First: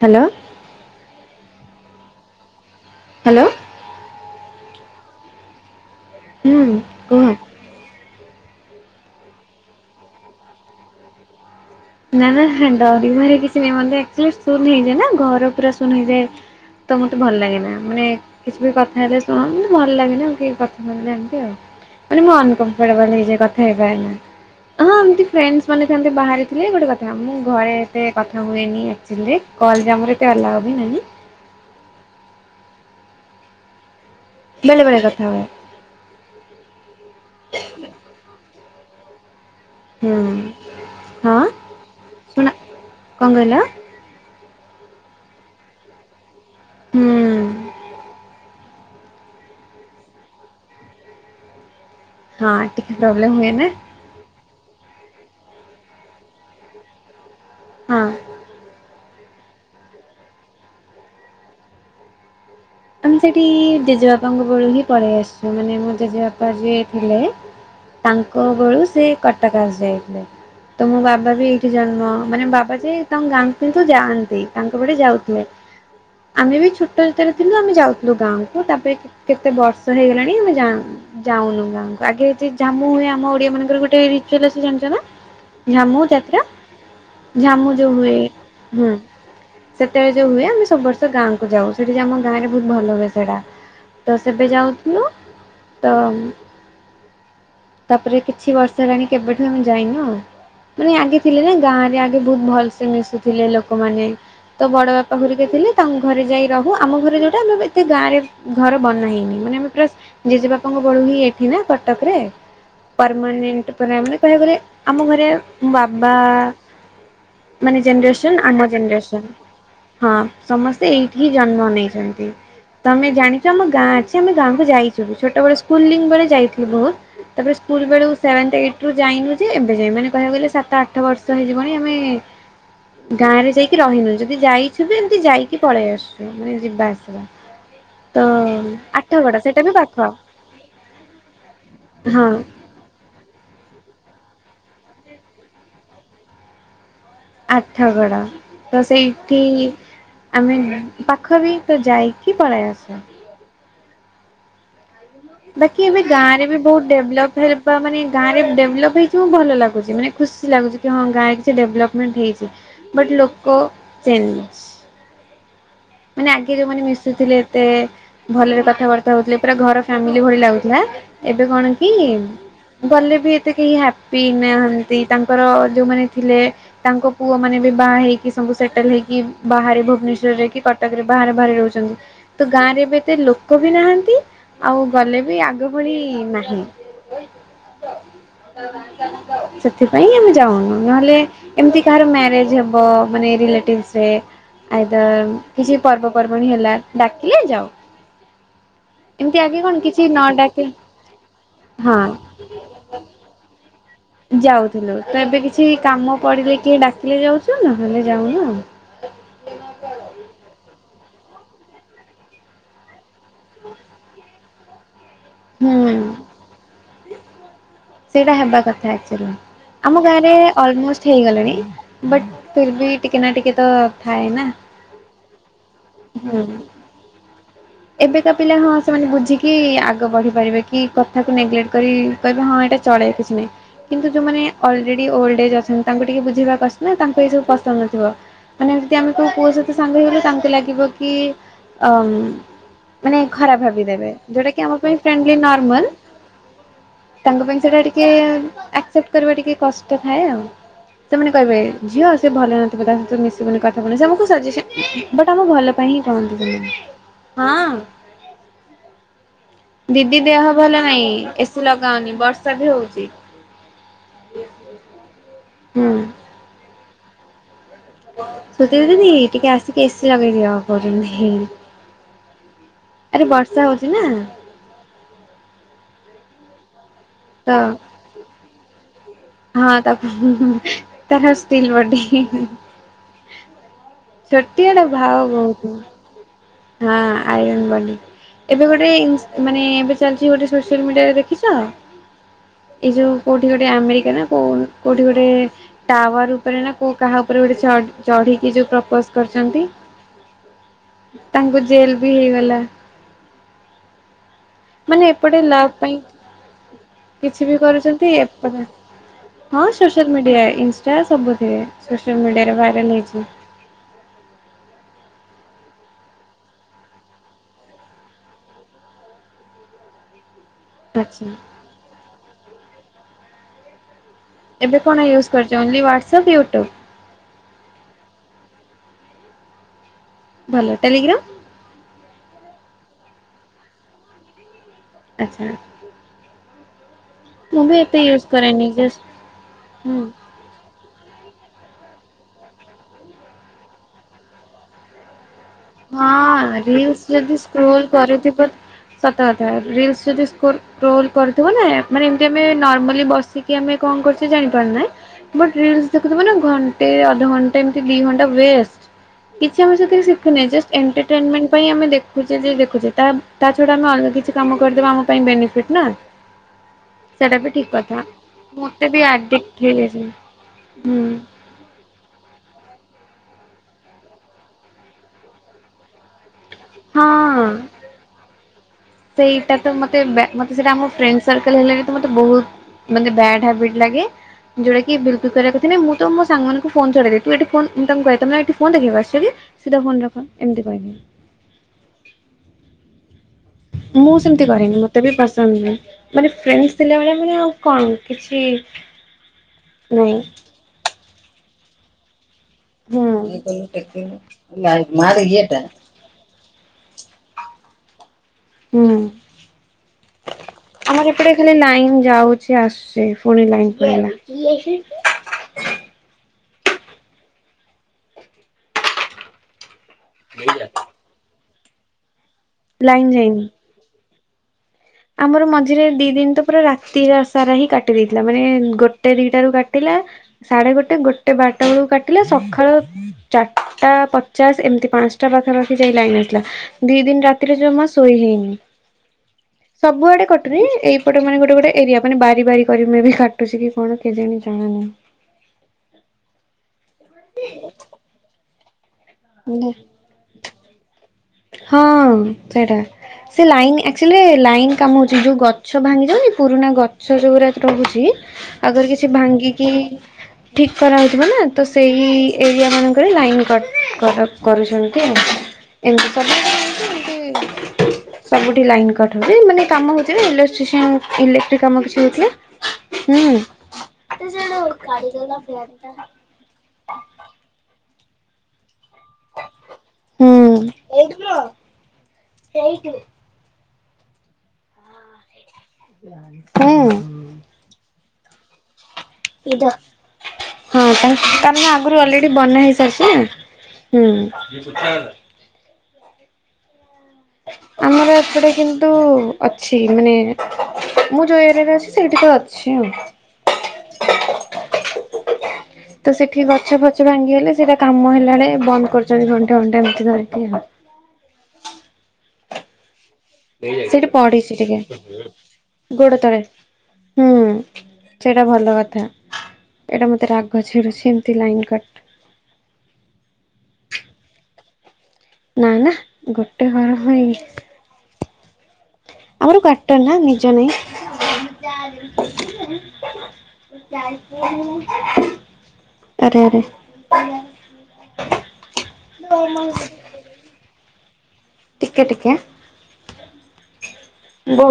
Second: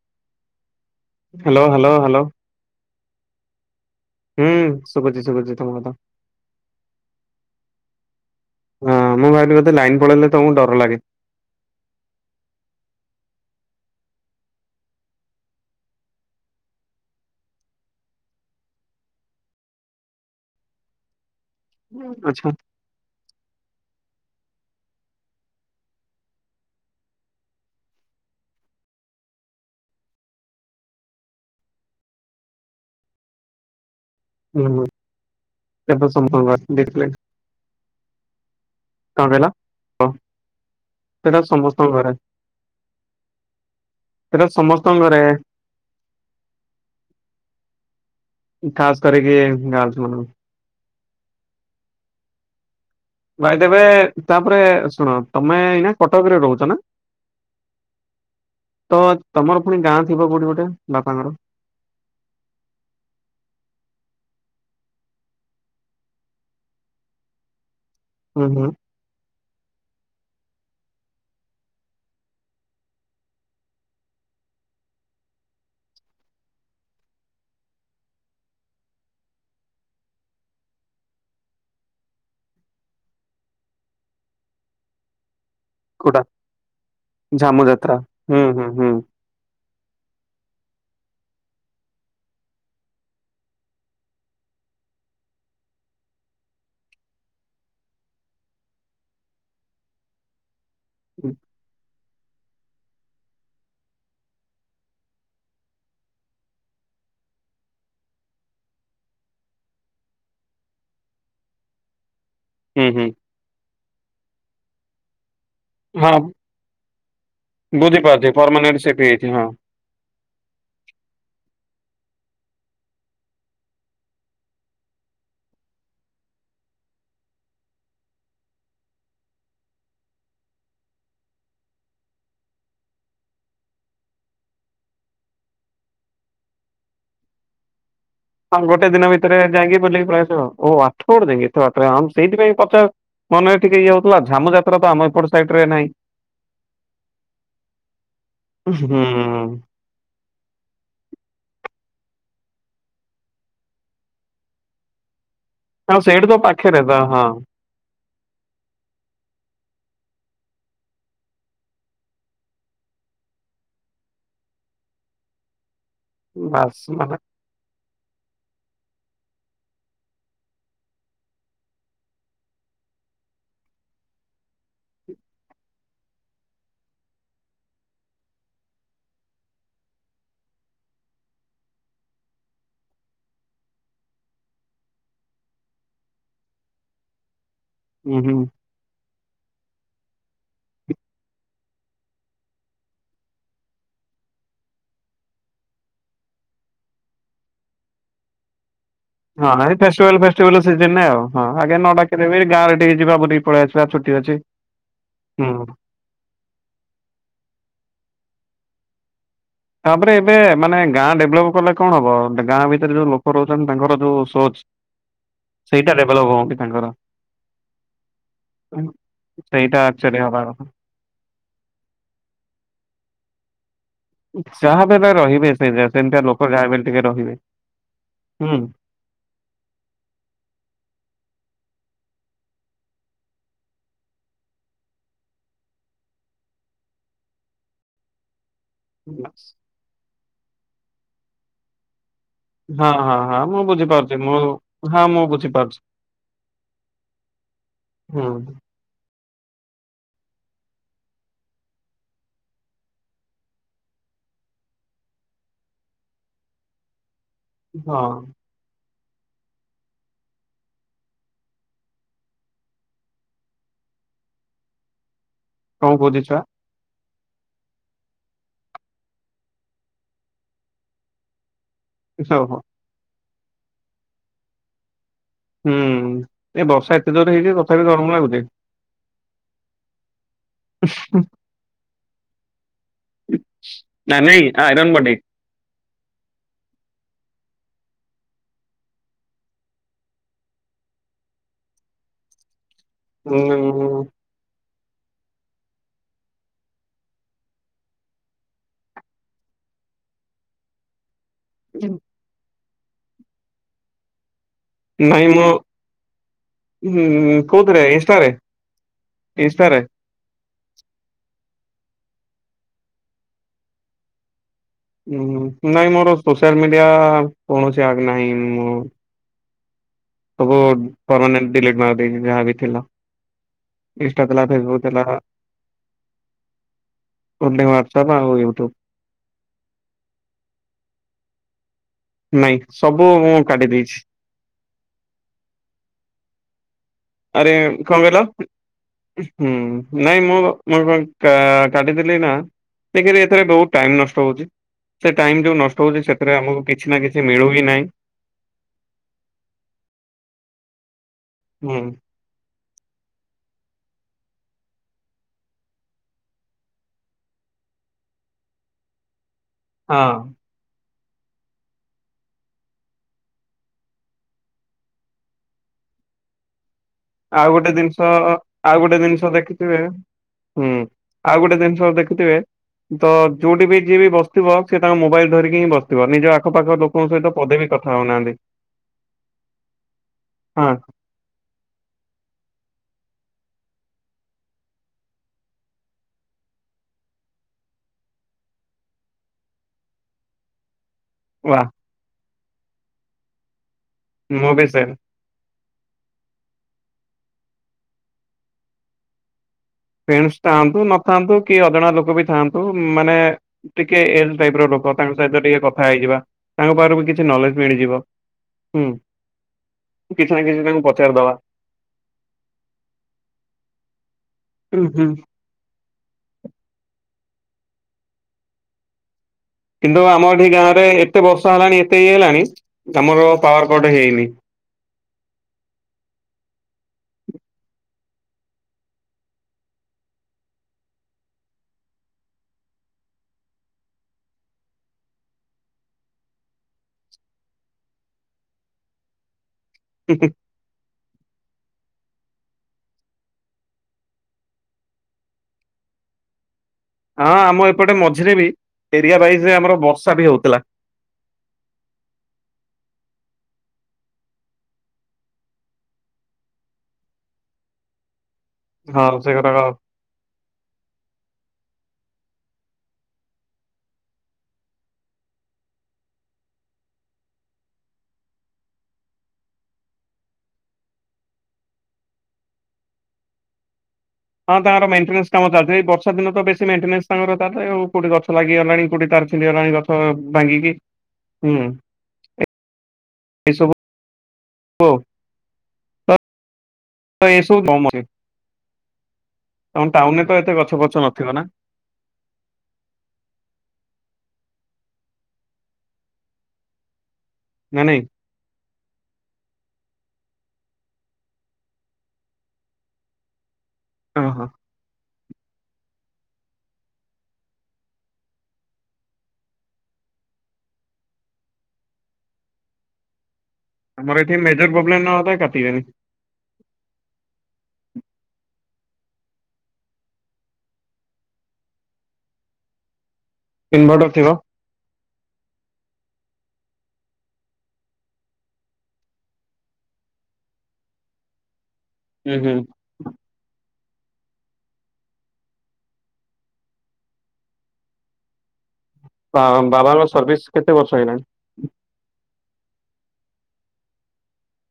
Hello hello hello hello hello ହୁଁ ସୁବୁଛି ଶୁଭୁଛି ତମ କଥା ହୁଁ କୁହ ହଁ ମୁଁ ଭାବିଲି ଲାଇନ ପଳେଇଲେ ତମକୁ ଡର ଲାଗେ ନା ନା ଡରି ବାହାରେ କିଛି ନାହିଁ ମେଚୁ ଶୂନ୍ ହେଇଯାଏ ନା ଘର ପୁରା ଶୂନ ହେଇଯାଏ ତ ମତେ ଭଲ ଲାଗେନା ମାନେ କିଛି ବି କଥା ହେଲେ ଶୁଣନ୍ତି ଭଲ ଲାଗେନି ଆଉ କଥା ମହିଲେ ଏମିତି ଆଉ ମାନେ ମୁ ଆଚ୍ଛା ଅନକମ୍ରଟ ବଲ ହେଇଯଏ କଥା ହେଇବା ହଁ ଏମତି ଫେ ମାନେ ଥାନ୍ତେ ବାହାରେ ଗୋଟେ କଥା ମୁଁ ଘରେ ଏତେ କଥା ହୁଏନି ଆକ୍ଚୁଆଲି କଲଜାମର ଏତେ ଅଲାଓ ବି ନାହିଁ ବେଳେ ବଳେ କଥା ହୁଏ ସେଟ ସମ୍ ଦେଖିଲ କଣ କିଲ ହୁଁ ସେଟା ହଁ। ସମସ୍ତଙ୍କ ଘରେ ଶୁଣ କଣ କହିଲ ସେଇଟା ସମସ୍ତଙ୍କ ଘରେ ହୁଁ ଖାସ କରିକ ଗଛ ମାନୁ ହଁ ଟ ପ୍ରବ୍ମ୍ ଭାଇ ଦେବେ ତାପରେ ଶୁଣ ତମେ ଏଇ କଟକରେ ରହୁଛ ନା ହଁ ତମର ପୁଣି ଗାଁ ଥିବ କୋଉଠି ଗୋଟେ ବାପାଙ୍କର ଆମେ ସେଠି ଜେଜେବାପାଙ୍କ ବେଳୁ ହିଁ ପଳେଇ ଆସିଛୁ ମାନେ ମୋ ଜେଜେବାପା ଯିଏ ଥିଲେ ତାଙ୍କ ହୁଁ ହୁଁ ବେଳୁ ସେ କଟକ ଆସି ଯାଇଥିଲେ ତ ମୋ ବାବା ବି ଏଇଠି ଜନ୍ମ ମାନେ ବାବା ଯେ ତାଙ୍କ ଗାଁ କିନ୍ତୁ ଯାଆନ୍ତି ତାଙ୍କ ପଟେ ଯାଉଥିଲେ ଆମେ ବି ଛୋଟ ଭିତରେ କିନ୍ତୁ ଆମେ ଯାଉଥିଲୁ ଗାଁକୁ ତାପରେ କେତେ ବର୍ଷ ହେଇଗଲାଣି ଆମେ ଯ ଯାଉନୁ ଗାଁକୁ ଆଗେ ଯଦି ଜଝାମୁ ହୁଏ ଆମ ଓଡିଆ ମାନଙ୍କର ଗୋଟେ ରଚୁଲ ଜାଣିଛ ନା ଝାମୁ କୋଉଟା ଯାତ୍ରା ଝାମୁ ଯୋଉ ହୁଏ ହୁଁ ସେତବେଳେ ଯଉ ହୁଏ ଆମ ସବୁ ବର୍ଷ ଗାଁକୁ ଯାଉ ସେଠି ଆମ ଗାଁରେ ବହୁତ ଭଲ ହୁଏ ସେଇଟା ତ ସେବେ ଯାଉଥିଲୁ ତ ତାପରେ କିଛି ବର୍ଷ ହେଲାଣି କେବେଠୁ ଆମେ ଯାଇନ ମାନେ ଆଗେ ଥିଲେ ନା ଗାଁରେ ଆଗେ ବହୁତ ଭଲସେ ମିଶୁଥିଲେ ଲୋକମାନେ ତୋ ବଡ ବାପା ଘରିକେ ଥିଲେ ତାଙ୍କୁ ଘରେ ଯାଇ ରହୁ ଆମ ଘରେ ଯେଉଁଟା ଆମେ ଏତେ ଗାଁରେ ଘର ବନା ହେଇନି ମାନେ ଆମେ ପ୍ରା ଜେଜେ ବାପାଙ୍କ ବଡ ହିଁ ଏଠି ନା କଟକ ରେ ହୁଁ ହୁଁ ପରମାନେଣ୍ଟ ଆମେ କହିବାକୁ ଗଲେ ଆମ ଘରେ ମ ବାବା ହଁ ମାନେ ବୁଝିପାରୁଛି ଜେନେରେସନ୍ ଆମ ପରମାନେଣ୍ଟ ସେଠି ହେଇଛି ଜେନେରେସନ୍ ହଁ। ହଁ ସମସ୍ତେ ଏଇଠି ହିଁ ଜନ୍ମ ନେଇଛନ୍ତି। ତମେ ଜାଣିଛ ଆମ ଗାଁ ଅଛି ଆମେ ଗାଁକୁ ଯାଇଛୁ ଛୋଟ ବେଳେ ସ୍କୁଲିଙ୍ଗ ବଳେ ଯାଇଥିଲୁ ବହୁତ। ତାପରେ ସ୍କୁଲ ବେଳକୁ ସେଭନ୍ଥ ଏଇଟୁ ଯାଇନୁ ଯେ ଏବେ ଯାଇ ମାନେ କହିବାକୁ ଗଲେ ସାତ ଆଠ ବର୍ଷ ହେଇଯିବଣି ଆମେ ଗାଁ ରେ ଯାଇକି ରହିନୁ ଯଦି ଯାଇଥିବେ ଏମିତି ଯାଇକି ପଳେଇ ଆସୁ। ମାନେ ଯିବା ଆସିବା। ତ ହଁ ଗୋଟେ ଦିନ ଆଠଗଡ ଭିତରେ ସେଇଟା ବି ଯାଇକି ପାଖ ବୁଲିକି ପଳେଇ ଆସୁ ଆଉ ଓ ଆଠଗଡ଼ ଯାଇକି ଏତେ ବାଟ ହଁ ସେଇଥିପାଇଁ ପଛ ମନରେ ଟିକେ ଇଏ ହଉଥିଲା ଝାମୁ ଯାତ୍ରା ତ ଆମ ଏପଟ ସାଇଟରେ ନାହିଁ। ଆଠଗଡ ତ ହୁଁ ସେଇଠି ଆମେ ନୁହଁ ପାଖ ବି ତ ଯାଇକି ପଳାଇ ଆସୁ। ବାକି ଆଉ ଏବେ ସେଇଠି ଗାଁ ତ ରେ ବି ପାଖରେ ବହୁତ ତ ହଁ ଡେଭଲପ ହେଲେ ବା ମାନେ ଗାଁରେ ଡେଭେଲପ ହେଇଛି ମୁଁ ଭଲ ଲାଗୁଛି ମାନେ ଖୁସି ଲାଗୁଛି କି ହଁ ଗାଁରେ କିଛି ଡେଭଲପମେଣ୍ଟ ହେଇଛି। ବଟ୍ ଲୋକ [unintelligible] ଲେସ। ମାନେ ଆଗେ ବାସ୍ ଯୋଉମାନେ ମାନେ ମିଶୁଥିଲେ ଏତେ ଭଲରେ କଥାବାର୍ତ୍ତା ହଉଥିଲେ ପୁରା ଘର ଫ୍ୟାମିଲି ଭଳି ଲାଗୁଥିଲା। ଏବେ କଣ କି ଗଲେ ବି ଏତେ କେହି ହାପି ନାହାନ୍ତି ତାଙ୍କର ଯୋଉମାନେ ଥିଲେ। ତାଙ୍କ ପୁଅ ମାନେ ବି ବାହା ହେଇକି ସୁ ସେଟଲ ହେଇକି ବାହାରେ ଭୁବନେଶ୍ଵରରେ କି କଟ କରେ ବାହାରେ ବାହାରେ ରହୁଛନ୍ତି। ତ ଗାଁରେ ଏବେ ଏତେ ଲୋକ ବି ନାହାନ୍ତି ଆଉ ଗଲେ ବି ଆଗ ଭଳି ନାହିଁ। [inaudible] ଉହୁଁ। ସେଥିପାଇଁ ଆମେ ଯାଉନୁ ନହେଲେ ଏମିତି କାହାର ମ୍ୟାରେଜ ହବ ମାନେ ରିଲେଟିଭସରେ ଆଇଦର କିଛି ପର୍ବପର୍ବଣି ହେଲା ଡାକିଲେ ଯାଉ। ଏମିତି ନହେଲେ ଆଗେ ନାଇଁ କଣ କିଛି ନ ଫେଷ୍ଟିଭାଲ ଫେଷ୍ଟିଭଲ ଡାକେ ସିଜନରେ ଆଉ ହଁ ଆଜ୍ଞା ନଡାକିଲେ ହଁ ବି ଗାଁରେ ଟିକେ ଯିବା ବ ଟିକ ପଳଆସିବା ଛୁ ଯାଉଥିଲୁ ତ ଏବେ କିଛି କାମ ପଡିଲେ କିଏ ଡାକିଲେ ଯାଉଛୁ ନା ହେଲେ ଯାଉନ ଆଉ। ତାପରେ ଏବେ ମାନେ ଗାଁ ଡେଭଲପ କଲେ କଣ ହବ ଗାଁ ଭିତରେ ଯୋଉ ଲୋକ ରହୁଛନ୍ତି ତାଙ୍କର ଯୋଉ ସୋଚ ହୁଁ ସେଇତା ଡେଭଳପ ହଉନି ତାଙ୍କର। ସେଇଟା ହେବା କଥା ଆକ୍ଚୁଲି ସେଇଟା ଆମ ଆକ୍ଚୁଆଲି ଗାଁରେ ହବା କଥା ଅଲମୋଷ୍ଟ ହେଇଗଲେଣି ବଟ୍ ଫେର୍ ବି ଟିକେ ନା ଟିକେ ତ ଥାଏ ନା ଯାହା ହେଲେ ରହିବେ ସେଇ ସେମିତିଆ ଲୋକ ହୁଁ। ଯାହାବି ହେଲେ ଟିକେ ରହିବେ। ଏବେକା ପିଲା ହୁଁ। ହଁ ଆସ ସେମାନେ ବୁଝିକି ଆଗ ବଢ଼ି ପାରିବେ କି କଥାକୁ ନେଗଲେକ୍ଟ କରି କହିବେ ହଁ ଏଇଟା ଚଳେଇ କିଛି ନାହିଁ। କିନ୍ତୁ ଯୋଉମାନେ ଅଲରେଡି ଓଲଡ ଏଜ୍ ଅଛନ୍ତି ତାଙ୍କୁ ଟିକେ ବୁଝେଇବା କଥା ନା ତାଙ୍କୁ ଏଇ ସବୁ ପସନ୍ଦ ନଥିବ। ମାନେ ଯଦି ଆମକୁ କେଉ ପୁଅ ସହିତ ସାଙ୍ଗରେ ହେଲୁ ତାଙ୍କୁ ଲାଗିବ କି ଅ ଉ ହଁ ହଁ ମାନେ ହଁ ଖରାପ ମୁଁ ଭାବି ଦେବେ ବୁଝିପାରୁଛି ମୁଁ ଯୋଉଟା କି ଆମ ପାଇଁ ହଁ ମୁଁ ଫ୍ରେଣ୍ଡଲି ବୁଝିପାରୁଛି ନର୍ମାଲ ତାଙ୍କ ପାଇଁ ସେଟା ଟିକେ ହୁଁ। ଆକ୍ସେପ୍ଟ କରିବା ଟିକେ କଷ୍ଟ ଥାଏ ଆଉ। ସେମାନେ କହିବେ ଝିଅ ସେ ଭଲ ନଥିବ ତା ସହିତ ମିଶିବୁନି କଥା ହବୁନି ସେ ଆମକୁ ସଜେସନ ବଟ ଆମ ଭଲ ପାଇଁ ହିଁ କହନ୍ତି ସେମାନେ ହଁ। ଦିଦି ଦେହ ଭଲ ନାହିଁ ଏସି ଲଗାଅନି ବର୍ଷା ବି ହଉଛି। କଣ ହୁଁ କହୁଛି ଛୁଆ? ସଚେଇଦିଦି ଟିକେ ଆସିକି ଏସିି ଲଗେଇଦିଅ କହୁଛନ୍ତି। ହ ହ। ଆରେ ବର୍ଷା ହଉଛି ନା। ହୁଁ ଏ ବର୍ଷା ଏତେ ଜୋର ତ ହେଇକି ତଥାପି ଗରମ ଲାଗୁଛିି। ହଁ ତାକୁ ତାର ଷ୍ଟିଲ ବଡି। ନା ନାଇଁ ଛୋଟିଆ ଟା ଆଇରନ୍ ବଡି। ଭାଉ ବହୁତ ହଁ ଆଇରନ ବଡି। ଏବେ ଗୋଟେ ଇଶ୍ନ ମାନେ ଏବେ ଚାଲିଛି ଗୋଟେ ସୋସିଆଲ ମିଡିଆରେ ଦେଖିଛ? ଏଇ ଯୋଉ କୋଉଠି ଗୋଟେ ଆମେରିକା ନା କୋଉ କୋଉଠି ଗୋଟେ ଟାୱାର୍---ଉପରେ ନା କାହା ଉପରେ ଗୋଟେ ଚଢ଼ିକି ଯଉ ପ୍ରପଜ୍‌ କର୍ ଚନ୍ତି। ତାଙ୍କୁ ଜେଲ୍‌ ବି ହେଇଗଲା। ମାନେ ନାଇଁ ଏପଟେ ମୁଁ ଲା ପାଇଁ। ହୁଁ କିଛି ବି କୋଉଥିରେ କରୁଚନ୍ତି। ଇନଷ୍ଟାରେ ଇନଷ୍ଟାରେ? ସୋସିଆଲ୍ ମିଡ଼ିଆ, ଇନ୍‌ଷ୍ଟା ସବୁଥିରେ ସୋସିଆଲ୍ ମିଡ଼ିଆରେ ଭାଇରାଲ୍ ହେଇଚି। ନାଇଁ ମୋର ସୋସି--ଲ୍ ମିଡ଼ିଆ କୌଣସି ଆ ନାହିଁ। ସବୁ ଆଚ୍ଛା ପରମାନେଣ୍ଟ୍ ଡ଼ିଲେଟ୍ ମାର୍ ଦେଇଚି ଯାହାବି ଥିଲା। ଇ--ଷ୍ଟା ଥିଲା ଏବେ ଫେସବୁକ୍ ଥିଲା କ'ଣ ଇୟୁସ୍‌ କ--ଚ? Only WhatsApp, YouTube. ଓନ୍‌ଲି ସପ ଆଉ ୟୁଟୁବ୍। [inaudible] ନାଇଁ, ସବୁ ମୁଁ କାଟିି ଦେଇଛି। [inaudible] [inaudible] ମୁଁ ବି ଏତେ ୟୁଜ୍ କାଟିଦେଲି କରେନି ଜଷ୍ଟ ହୁଁ। ନା, ଦେଖିଲି ଏଥେରେ ବହୁତ୍ ଟାଇମ୍ ନଷ୍ଟ ହଉଚି। ସେ ଟାଇମ୍ ଯଉ ନ ହଁ, ରିଲ୍ସ୍‌ ଯଦି ସ୍କ୍ରୋ ନାହିଁ। କରୁଥିବ। ସତ କଥା, ରିଲ୍ସ୍ ଯଦି କ୍ରୋଲ୍ କରିଥିବ ନା। ହୁଁ ମାନେ ତେ ନର୍ମାଲି ବସିକି ଆମେ ଙ୍କ କରୁଚେ ଜାଣି ପାରୁନେ। ବଟ୍ ରିଲ୍ସ୍ ଦେଖୁଥିବ ନା, ଘଣ୍ଟେ ଅଧ ଘଣ୍ଟେ ଏମ୍ତି ଦି ଘଣ୍ଟା ୱେଷ୍ଟ୍। କିଛି ଆମେ ସେଥି ହଁ ନାଇଁ ଜଷ୍ଟ୍ ଏଣ୍ଟେଟେନ୍‌ମେଣ୍ଟ୍ ପାଇଁ ଆମେ ଦେଖୁଚେ ଯେ ଦେଖୁଚେ, ତା ଛଡ଼ା ଆମେ ଅନ୍ୟ କିଛି କାମ କରିଦେବା। ଆମ ପାଇଁ ବେନିଫି [inaudible] ଆଉ ଗୋଟେ ଦିନ୍‌ଷ ଆଉ ଗୋଟେ ଦିନ୍‌ଷ ଦେଖି ଆଡିକ୍ଟ ଥିବେ। ହେଇଯାଇଛି ହୁଁ, ଆଉ ଗୋଟେ ଦିନ୍‌ଷ ଦେଖିଥିବେ। ତ ଯଉଠି ବି ଯିଏ ବି ବସ୍‌ଥିବ, ସିଏ ତାଙ୍କ ମୋବାଇଲ୍ ଧରିକି ହିଁ ବସ୍‌ଥିବ। ନିଜ ଆଖପାଖ ଲୋକଙ୍କ ସେଇତ ହଁ। ପଦେ ବି କଥା ହଉ ନାଆନ୍ତି। [inaudible] ମତେ ହଁ ବହୁତ୍ ମାନେ ବ୍ୟାଡ୍‌ ହାବିଟ୍ ଲାଗେ। ଯଉଟା କି ବି--କୁଲ୍ କରିବା କଥା ନାଇଁ, ମୁଁ ତ ମୋ ସାଙ୍ଗମାନଙ୍କୁ ଫୋନ୍‌ ଛଡ଼େଇ। ତୁ ଫୋନ୍‌ ମୁଁ ତାଙ୍କୁ କହେ ତମେ ଏଠି ଫୋନ୍ ଦେଖିବାକୁ ଆସ୍‌ଚ କି? ସିଦା ଫୋନ୍‌ ରଖ। ଏମ୍ତି [inaudible] ମୁଁ ସେମ୍ତି କରେନି, ମତେ ବି ପସନ୍ଦ୍ ନୁଏଁ। [inaudible] ତାଆନ୍ତୁ ନଥାନ୍ତୁ, କି ଅଜଣା ଲୋକ ବି ଥା ମାନେ, ହୁଁ। ଟିକେ ଏଲ୍‌ ଟାଇପ୍ ର ଲୋକ ତାଙ୍କ ସ--ତ ଟିକେ କଥା ହେଇଯିବା। ତାଙ୍କ ପାଖ କିଛି ନଲେଜ୍‌ ମିଳିଯିବ। ହୁଁ, କିଛି ନା କିଛି ତାଙ୍କୁ ଆମର ପଚାରିଦବା। ଏପଟେ ଖାଲି ନାଇନ୍‌ ଯାଉ [inaudible] ହୁଁ ହୁଁ କିନ୍ତୁ ଆମ ଗାଁ ରେ ଏତେ ବର୍ଷା ହେଲାଣି, ଏତେ ଇଏ ହେଲାଣି ଲାଇନ ଆମର ଯାଇନି। ପାୱାର୍ କଟ ହେଇନି। ଆମର ମଝିରେ ଦିଦିନ୍‌ ତ ପୁରା ରାତି ସାରା ହିଁ କାଟି ଦେଇଥିଲା, ମାନେ ଗୋଟେ ଦିଟା ରୁ କାଟିଲା। ସାଢ଼େ ଗୋଟେ ଗୋଟେ ବାର୍ଟା ଳକୁ କାଟିଲା। ସ ଚାର୍ଟା ପଚାଶ୍ ଏମ୍ତି ପାନ୍‌ଷ୍ଟା ପାଖାପାଖି ଯାଇ ଲାଇନ୍‌ ଆସ୍‌ଲା। ଦି ଦିନ୍‌ ରାତିରେ ଜମା ଶୋଇ ହେଇନି। ସବୁ ଆଡ଼େ ହୁଁ କ ଏଇପଟେ ମାନେ ଗୋଟେ ଗୋଟେ ଏରିଆ। ମାନେ ବାରି ବାରି କରି ମେ ବି କାଟୁଚି କି କଣ, କେଜାଣି ଜଣା ନାହିଁ। ହଁ, ଆମ ଏପଟେ ମଝିରେ ବି ଏରିଆ ବାଇଜ୍‌ରେ ଆମର ହେଲା। ବର୍ଷା ବି ହଉଥିଲା। [inaudible] ସେ ଲାଇନ୍ ଆ---ଲି ରେ ଲାଇନ୍‌ କାମ ହଉଚି, ଯଉ ଗଛ ଭାଙ୍ଗି ଯାଉନି, ପୁରୁଣା ଗଛ ଯଉରା ରହୁଚି। ହଁ ସେ କଥା କହ। [inaudible] ଠିକ୍ କରା ହଉଥିବ ନା, ତ ସେଇ ଏରିଆ ମାନଙ୍କରେ ଲାଇନ୍ କଟ୍ କରୁଚନ୍ତି ଆଉ। [unintelligible] ସବୁଠି ଲାଇନ କଟ ହଉ ମାନେ କାମ ହଉଚିନା ଇଲେଟାମ କିଛିହଉଥିଲା। ହୁଁ ହଁ ତାଙ୍କର ମଣ୍ଟେନନ୍ସ କାମ ଚାଲିଛିଇ ବର୍ଷା ଦିନ ତ ବେଶୀ ମଣ୍ଟେନନ୍ସ ତାଙ୍କର ଚାଲେ ଆଉ କୋଉଠି ଗଛ ଲାଗିଗଲାଣି କୋଠି ତାର ଛିଡିଗଲାଣି ରଥ ହୁଁ ଭାଙ୍ଗିକି ହୁଁ ଏ ସବୁ ଓ ହୁଁ କୁ କ ମରେ ଏଜା ତ ଏତେ ଗଛ [inaudible] ଫଛ ନଥିବ ନା [unintelligible] ଆଗରୁ ଅଲେଡି ବନା ହେଇସାରିଚି ନା ହୁଁ ନା ନାଇଁ ଆମର ଏପଟେ କିନ୍ତୁ ଅଛି ମାନେ ମୁଁ ଯୋଉ ଏରିଆରେ ଅଛି ସେଇଠି ତ ଅଛି ଆଉ। ଓ ହୋ ତ ସେଠି ଗଛ ଫଛ ଭାଙ୍ଗିଗଲେ ସେଇଟା କାମ ହେଲା ଆଳେ ବନ୍ଦ କରଚନ୍ତି ଘଣ୍ଟା ଘଣ୍ଟେ ଏମିତି ଧରିକି ଆଉ। ସେଇଠି ଆମର ଏଠି ପଢିଚି ମେଜର ଟିକେ ପ୍ରୋବ୍ଲେମ ନହଲେ କାଟିବେନି ଗୋଡ ତଳେ ହୁଁ ସେଇଟା ଭଲ କଥା ଏଟା ମତେ ରାଗ ଛିଡୁଛି ଏମିତି ଲାଇନ୍ କଟ ଇନଭର୍ଟର ଥିବ? ନା ନା ଗୋଟେ ଘର ପାଇଁ ଆମର କୁଆଟର ନା ନିଜ ନାଇଁ। ହୁଁ-ହୁଁ ଆରେ ଆରେ [inaudible] ବା ବାବାଙ୍କ ସର୍ଭିସ କେତେ ବର୍ଷ ହେଇଗଲାଣି? ଟିକେ ଟିକେ ବୋ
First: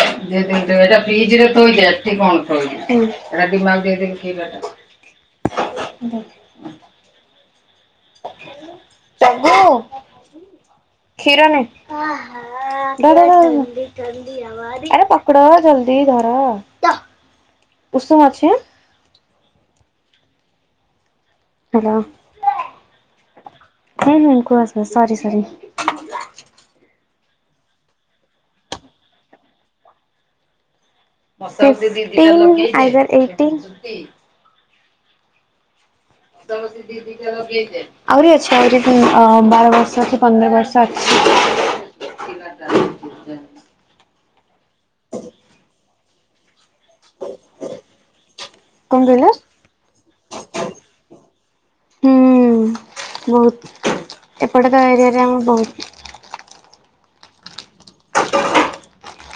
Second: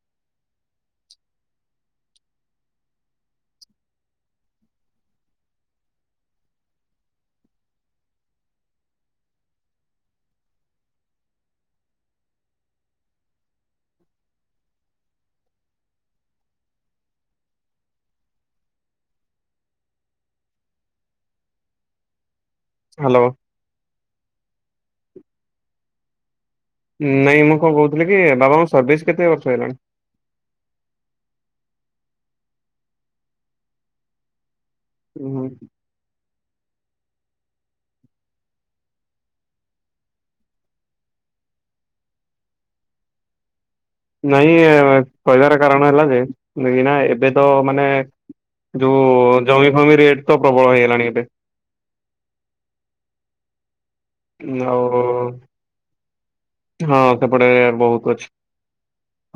[inaudible] ଫିଜିରେ ଥୋଇଦେ ଏଠି କଣ ଥୋଉଚୁ ହୁଁ [unintelligible] ହୁଁ। ପ୍ରଭୁ କ୍ଷୀର ନେ ଧ ଧ ଆରେ ପତ୍ର ଜଲଦି ଧର ତ ଉଷୁମ୍ ଅଛି ଆଁ ହ୍ୟାଲୋ ହ୍ୟାଲୋ ହୁଁ-ହୁଁ କୁହ କୁହ ସରି ସରି ନାଇଁ ମୁଁ କଣ କହୁଥିଲି କି ବାବା ସର୍ଭିସ୍ କେତେ ବର୍ଷ ହେଲାଣି? ଫିଂଟିଏଇଦର ଏଇଟି ହୁଁ ସେଇଟା ଲଗେଇ ଦେ ଆହୁରି ଅଛି ଆହୁରି ଅ ବାର ବର୍ଷ କି ପନ୍ଦର ବର୍ଷ ଅଛି। ନାଇଁ କହିବାର କାରଣ ହେଲା ଯେ କାହିଁକି ନା ଏବେ ତ ମାନେ କଣ କହିଲ? ଯୋଉଁ ଜମିଫମି ରେଟ୍ ତ ପ୍ରବଳ ହେଇଗଲାଣି ଏବେ। ହୁଁ ବହୁତ ଏପଟେ ଆଉ ତ ଏରିଆରେ ଆମେ ବହୁତ। ହଁ ସେପଟେ ବହୁତ ଅଛି।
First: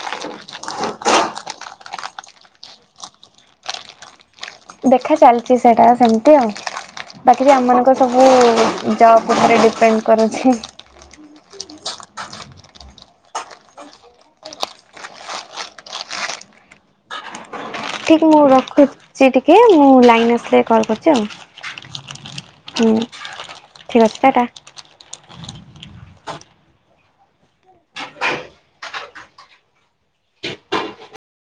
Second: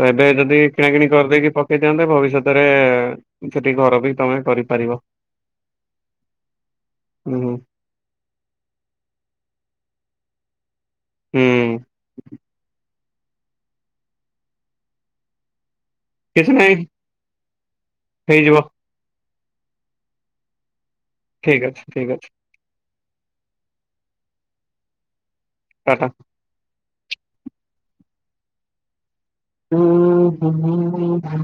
ତ ଏବେ ଯଦି କିଣାକିଣି କରିଦେଇକି ପକେଇଦିଅନ୍ତ ଭବିଷ୍ୟତରେ ସେଠି ଘର ବି ତମେ କରିପାରିବ। ଦେଖା ଚାଲିଛି ସେଟା ସେମତି ଆଉ ହୁଁ ବାକି ହୁଁ ଆମ ମାନଙ୍କର ସବୁ ଜବ୍ ଉପରେ ଡିପେଣ୍ଡ କରୁଛି। ହୁଁ। କିଛି ନାଇଁ। ଠିକ୍ ମୁଁ ରଖୁଚି ଟିକିଏ ମୁଁ ଲାଇନ୍ ଆସିଲେ କଲ୍ କରୁଛି। ଆଉ ଠିକ୍ ଅଛି ଠିକ୍ ଅଛି। ହୁଁ ଠିକ୍ ଅଛି ଟା ଟା। ଟା ଟା। ହୁଁ [unintelligible]